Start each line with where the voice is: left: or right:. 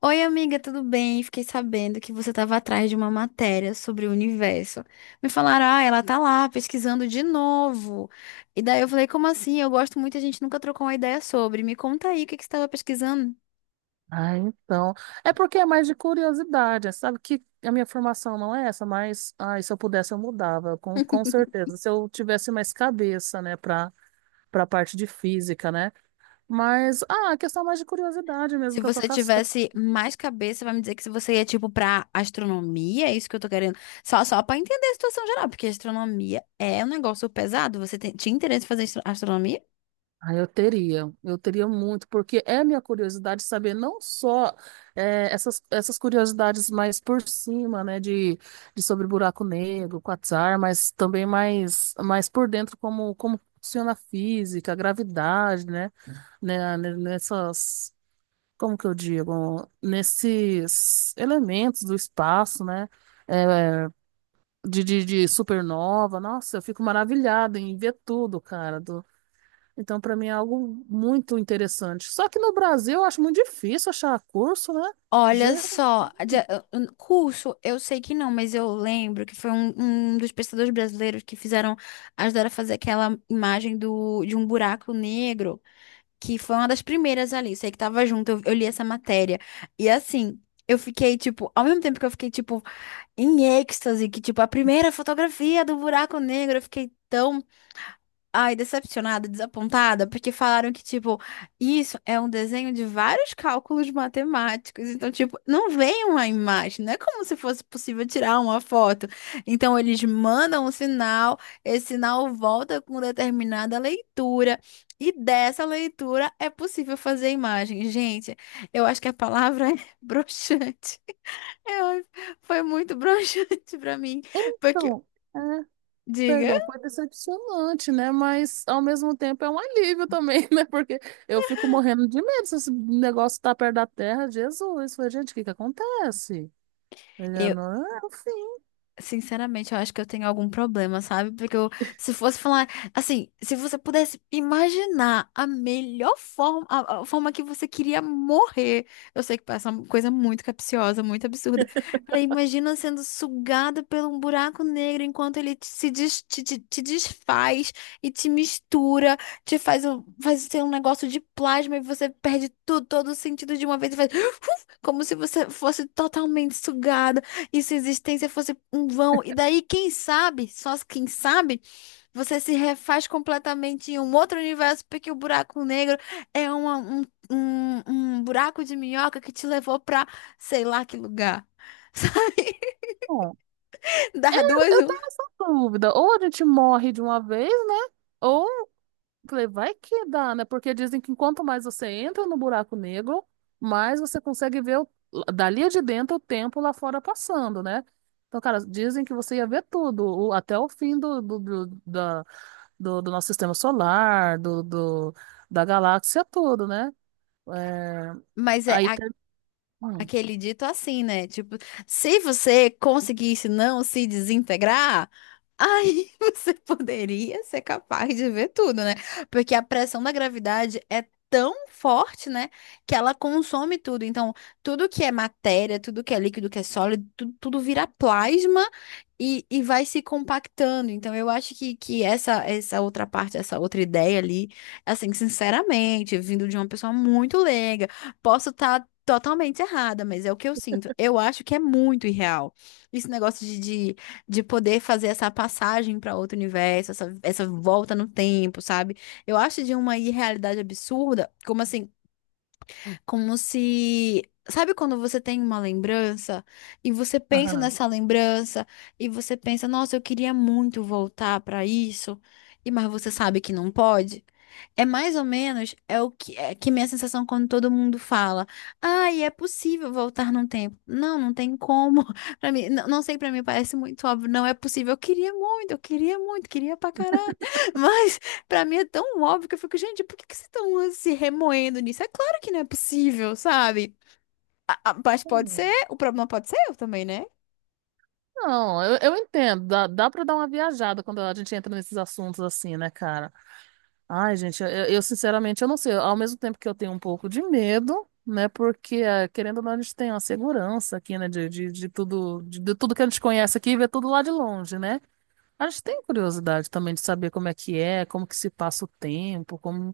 left: Oi, amiga, tudo bem? Fiquei sabendo que você estava atrás de uma matéria sobre o universo. Me falaram, ah, ela tá lá pesquisando de novo. E daí eu falei, como assim? Eu gosto muito, a gente nunca trocou uma ideia sobre. Me conta aí o que que você estava pesquisando.
right: Ah, então. É porque é mais de curiosidade, sabe? Que a minha formação não é essa, mas ai, se eu pudesse eu mudava, com certeza. Se eu tivesse mais cabeça, né, para a parte de física, né? Mas a questão é mais de curiosidade mesmo
left: Se
right: que eu tô.
left: você tivesse mais cabeça, vai me dizer que se você ia, tipo, pra astronomia, é isso que eu tô querendo. Só pra entender a situação geral, porque astronomia é um negócio pesado. Você tem, tinha interesse em fazer astronomia?
right: Eu teria muito, porque é minha curiosidade saber não só essas curiosidades mais por cima, né, de sobre buraco negro, quasar, mas também mais por dentro como funciona a física, a gravidade, né, né, nessas, como que eu digo, nesses elementos do espaço, né, eh, de supernova. Nossa, eu fico maravilhada em ver tudo, cara, então, para mim é algo muito interessante. Só que no Brasil eu acho muito difícil achar curso, né?
left: Olha
right: Ge-
left: só, a curso, eu sei que não, mas eu lembro que foi um dos pesquisadores brasileiros que fizeram, ajudaram a fazer aquela imagem do, de um buraco negro, que foi uma das primeiras ali, sei que tava junto, eu li essa matéria. E assim, eu fiquei, tipo, ao mesmo tempo que eu fiquei, tipo, em êxtase, que, tipo, a primeira fotografia do buraco negro, eu fiquei tão. Ai, decepcionada, desapontada, porque falaram que, tipo, isso é um desenho de vários cálculos matemáticos. Então, tipo, não vem uma imagem, não é como se fosse possível tirar uma foto. Então, eles mandam um sinal, esse sinal volta com determinada leitura, e dessa leitura é possível fazer a imagem. Gente, eu acho que a palavra é broxante. Eu- foi muito broxante pra mim, porque,
right: Então, é,
left: diga.
right: perdão, foi decepcionante, né? Mas ao mesmo tempo é um alívio também, né? Porque eu fico morrendo de medo se esse negócio tá perto da terra. Jesus, falei, gente, o que que acontece? Ele, é, não, é o fim.
left: Sinceramente, eu acho que eu tenho algum problema, sabe? Porque eu, se fosse falar, assim, se você pudesse imaginar a melhor forma, a forma que você queria morrer, eu sei que parece uma coisa muito capciosa, muito absurda. Falei, imagina sendo sugada pelo um buraco negro enquanto ele te- se des- te desfaz e te mistura, te faz, faz ser um negócio de plasma e você perde tudo, todo o sentido de uma vez e faz, como se você fosse totalmente sugada. E se a existência fosse um vão, e daí, quem sabe, só quem sabe, você se refaz completamente em um outro universo, porque o buraco negro é um buraco de minhoca que te levou pra sei lá que lugar. Sabe?
right: Bom,
left: Dar duas,
right: eu
left: um.
right: tenho essa dúvida. Ou a gente morre de uma vez, né? Ou falei, vai que dá, né? Porque dizem que quanto mais você entra no buraco negro, mais você consegue dali de dentro o tempo lá fora passando, né? Então, cara, dizem que você ia ver tudo, até o fim do, do nosso sistema solar, da galáxia, tudo, né? É,
left: Mas é
right: aí tem. Hum,
left: aquele dito assim, né? Tipo, se você conseguisse não se desintegrar. Aí você poderia ser capaz de ver tudo, né? Porque a pressão da gravidade é tão forte, né? Que ela consome tudo. Então, tudo que é matéria, tudo que é líquido, que é sólido, tudo, tudo vira plasma e vai se compactando. Então, eu acho que essa outra parte, essa outra ideia ali, assim, sinceramente, vindo de uma pessoa muito leiga, posso estar totalmente errada, mas é o que eu sinto. Eu acho que é muito irreal. Esse negócio de poder fazer essa passagem para outro universo, essa volta no tempo, sabe? Eu acho de uma irrealidade absurda, como assim, como se. Sabe quando você tem uma lembrança e você pensa
right: aham.
left: nessa lembrança e você pensa, nossa, eu queria muito voltar para isso, e mas você sabe que não pode? É mais ou menos é o que é que minha sensação quando todo mundo fala: "Ai, é possível voltar no tempo." Não, não tem como. Para mim, não, não sei, para mim parece muito óbvio, não é possível. Eu queria muito, queria pra caralho. Mas pra mim é tão óbvio que eu fico, gente, por que que vocês estão se remoendo nisso? É claro que não é possível, sabe? Mas pode ser, o problema pode ser eu também, né?
right: Não, eu entendo. Dá pra dar uma viajada quando a gente entra nesses assuntos assim, né, cara? Ai, gente, eu sinceramente eu não sei. Ao mesmo tempo que eu tenho um pouco de medo, né? Porque, querendo ou não, a gente tem uma segurança aqui, né? De tudo, de tudo que a gente conhece aqui e vê tudo lá de longe, né? A gente tem curiosidade também de saber como é que é, como que se passa o tempo, como.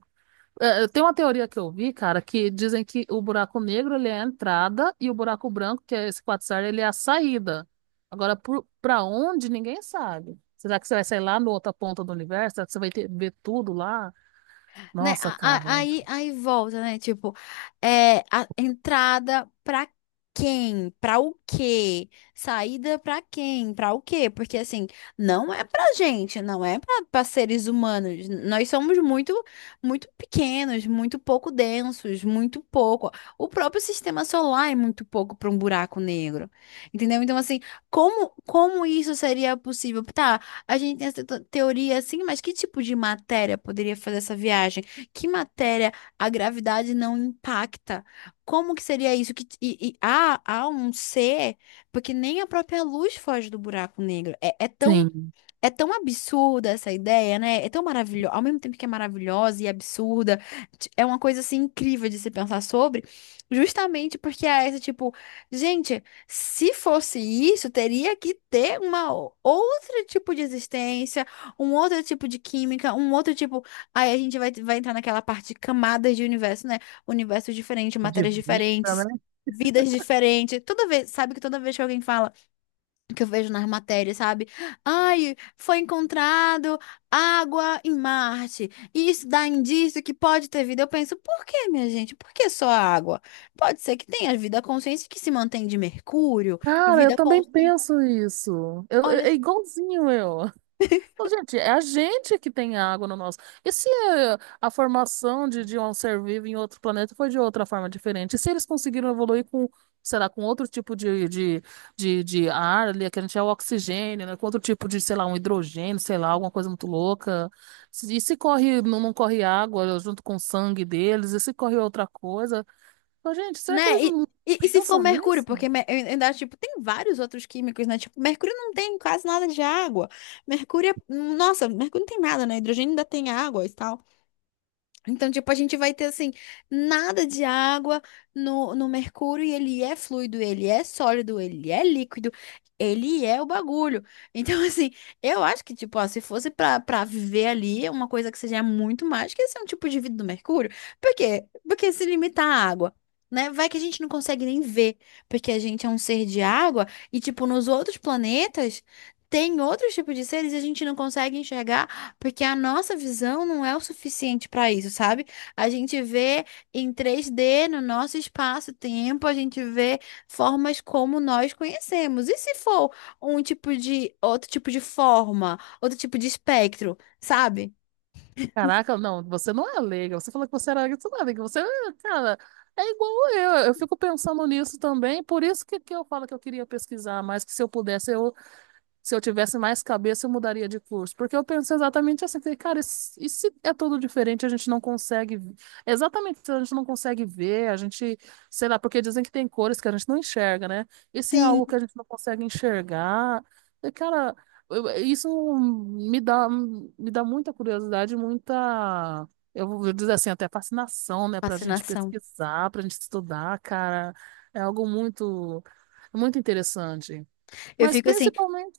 right: Eu tenho uma teoria que eu vi, cara, que dizem que o buraco negro ele é a entrada e o buraco branco, que é esse quasar, ele é a saída. Agora, pra onde, ninguém sabe. Será que você vai sair lá na outra ponta do universo? Será que você vai ter, ver tudo lá?
left: Né?
right: Nossa, cara.
left: Aí, aí volta, né? Tipo, é, a entrada pra quem? Pra o quê? Saída pra quem? Pra o quê? Porque assim, não é pra gente, não é pra, pra seres humanos. Nós somos muito, muito pequenos, muito pouco densos, muito pouco. O próprio sistema solar é muito pouco pra um buraco negro. Entendeu? Então, assim, como, como isso seria possível? Tá, a gente tem essa teoria assim, mas que tipo de matéria poderia fazer essa viagem? Que matéria a gravidade não impacta? Como que seria isso? Que, e há, há um ser, porque nem a própria luz foge do buraco negro. É, é tão
right: Sim.
left: é tão absurda essa ideia, né? É tão maravilhosa. Ao mesmo tempo que é maravilhosa e absurda, é uma coisa assim incrível de se pensar sobre, justamente porque é esse tipo, gente, se fosse isso, teria que ter outro tipo de existência, um outro tipo de química, um outro tipo. Aí a gente vai, vai entrar naquela parte de camadas de universo, né? Universo diferente,
right: É de
left: matérias
right: vida,
left: diferentes.
right: né?
left: Vidas diferentes. Toda vez, sabe que toda vez que alguém fala que eu vejo nas matérias, sabe? Ai, foi encontrado água em Marte. E isso dá indício que pode ter vida. Eu penso, por que, minha gente? Por que só água? Pode ser que tenha vida consciente que se mantém de Mercúrio,
right: Cara, eu
left: vida
right: também
left: consciente,
right: penso isso.
left: olha,
right: É
left: só,
right: igualzinho eu. Ô, gente, é a gente que tem água no nosso. E se é, a formação de um ser vivo em outro planeta foi de outra forma diferente? E se eles conseguiram evoluir com, sei lá, com outro tipo de ar ali, que a gente é o oxigênio, né? Com outro tipo de, sei lá, um hidrogênio, sei lá, alguma coisa muito louca. E se corre, não, não corre água junto com o sangue deles? E se corre outra coisa? Ô, gente, será que eles
left: né?
right: não
left: E se for
right: pensam
left: Mercúrio,
right: nisso?
left: porque eu ainda tipo, tem vários outros químicos, né? Tipo, Mercúrio não tem quase nada de água. Mercúrio é, nossa, Mercúrio não tem nada, né? Hidrogênio ainda tem água e tal. Então, tipo, a gente vai ter assim, nada de água no mercúrio e ele é fluido, ele é sólido, ele é líquido, ele é o bagulho. Então, assim, eu acho que, tipo, ó, se fosse pra, pra viver ali, é uma coisa que seja muito mais que esse é um tipo de vida do mercúrio. Por quê? Porque se limitar à água. Né? Vai que a gente não consegue nem ver, porque a gente é um ser de água e, tipo, nos outros planetas tem outros tipos de seres e a gente não consegue enxergar porque a nossa visão não é o suficiente para isso, sabe? A gente vê em três d no nosso espaço-tempo, a gente vê formas como nós conhecemos. E se for um tipo de outro tipo de forma, outro tipo de espectro, sabe?
right: Caraca, não, você não é leiga. Você falou que você era leiga, você não é leiga. Você, é, cara, é igual eu. Eu fico pensando nisso também. Por isso que eu falo que eu queria pesquisar mais, que se eu pudesse, eu. Se eu tivesse mais cabeça, eu mudaria de curso. Porque eu penso exatamente assim, falei, cara, e se é tudo diferente, a gente não consegue. Exatamente, a gente não consegue ver, a gente, sei lá, porque dizem que tem cores que a gente não enxerga, né? E se é algo
left: Sim,
right: que a gente não consegue enxergar. E, cara, isso me dá muita curiosidade, muita. Eu vou dizer assim, até fascinação, né? Pra gente
left: fascinação.
right: pesquisar, pra gente estudar, cara. É algo muito, muito interessante.
left: Eu
right: Mas
left: fico assim.
right: principalmente,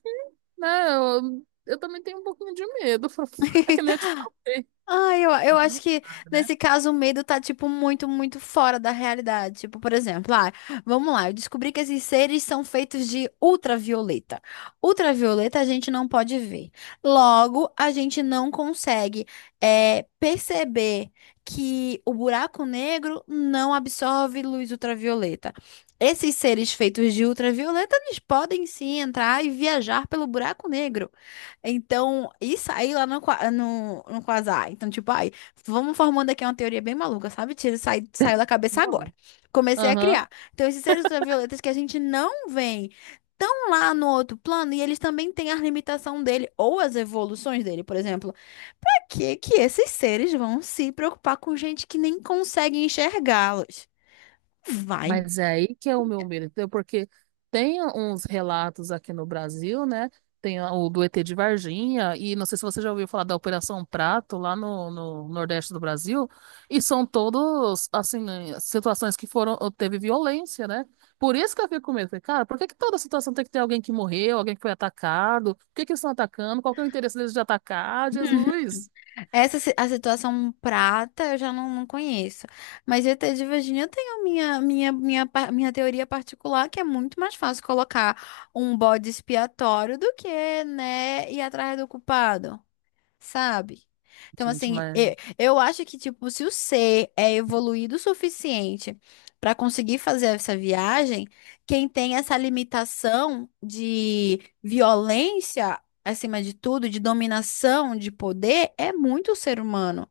right: né, eu também tenho um pouquinho de medo. É que nem eu te falei.
left: Ah, eu acho
right: Não
left: que
right: sabe, né?
left: nesse caso o medo tá, tipo, muito, muito fora da realidade. Tipo, por exemplo, ah, vamos lá, eu descobri que esses seres são feitos de ultravioleta. Ultravioleta a gente não pode ver. Logo, a gente não consegue, perceber que o buraco negro não absorve luz ultravioleta. Esses seres feitos de ultravioleta, eles podem sim entrar e viajar pelo buraco negro. Então, isso aí lá no Quasar. Então, tipo, ai, vamos formando aqui uma teoria bem maluca, sabe? Tira, sai, saiu da cabeça agora.
right: Não.
left: Comecei a criar. Então, esses seres ultravioletas que a gente não vê estão lá no outro plano e eles também têm a limitação dele ou as evoluções dele, por exemplo. Pra que que esses seres vão se preocupar com gente que nem consegue enxergá-los? Vai.
right: Mas é aí que é o meu medo, entendeu? Porque tem uns relatos aqui no Brasil, né? Tem o do ET de Varginha, e não sei se você já ouviu falar da Operação Prato lá no Nordeste do Brasil, e são todos, assim, situações que foram, teve violência, né? Por isso que eu fico com medo. Falei, cara, por que que toda situação tem que ter alguém que morreu, alguém que foi atacado? Por que que eles estão atacando? Qual que é o interesse deles de atacar? Jesus!
left: A situação prata eu já não, não conheço. Mas ET de Virginia eu tenho minha teoria particular, que é muito mais fácil colocar um bode expiatório do que, né, ir atrás do culpado, sabe? Então,
right: Gente,
left: assim,
right: mas.
left: eu acho que, tipo, se o ser é evoluído o suficiente para conseguir fazer essa viagem, quem tem essa limitação de violência, acima de tudo, de dominação, de poder, é muito o ser humano.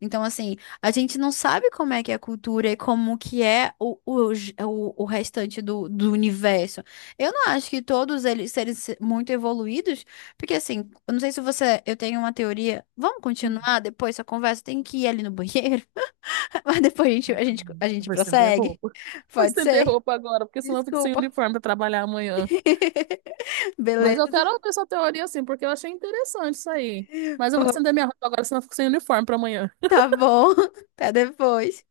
left: Então, assim, a gente não sabe como é que é a cultura e como que é o restante do, do universo. Eu não acho que todos eles serem muito evoluídos, porque assim, eu não sei se você, eu tenho uma teoria. Vamos continuar depois essa conversa? Tem que ir ali no banheiro, mas depois a
right: Eu
left: gente
right: vou estender
left: prossegue.
right: roupa. Vou
left: Pode
right: estender
left: ser?
right: roupa agora, porque senão eu fico sem
left: Desculpa.
right: uniforme para trabalhar amanhã. Mas eu
left: Beleza.
right: quero ouvir sua teoria assim, porque eu achei interessante isso aí. Mas eu vou
left: Pô,
right: estender minha roupa agora, senão eu fico sem uniforme para amanhã.
left: tá bom. Até depois.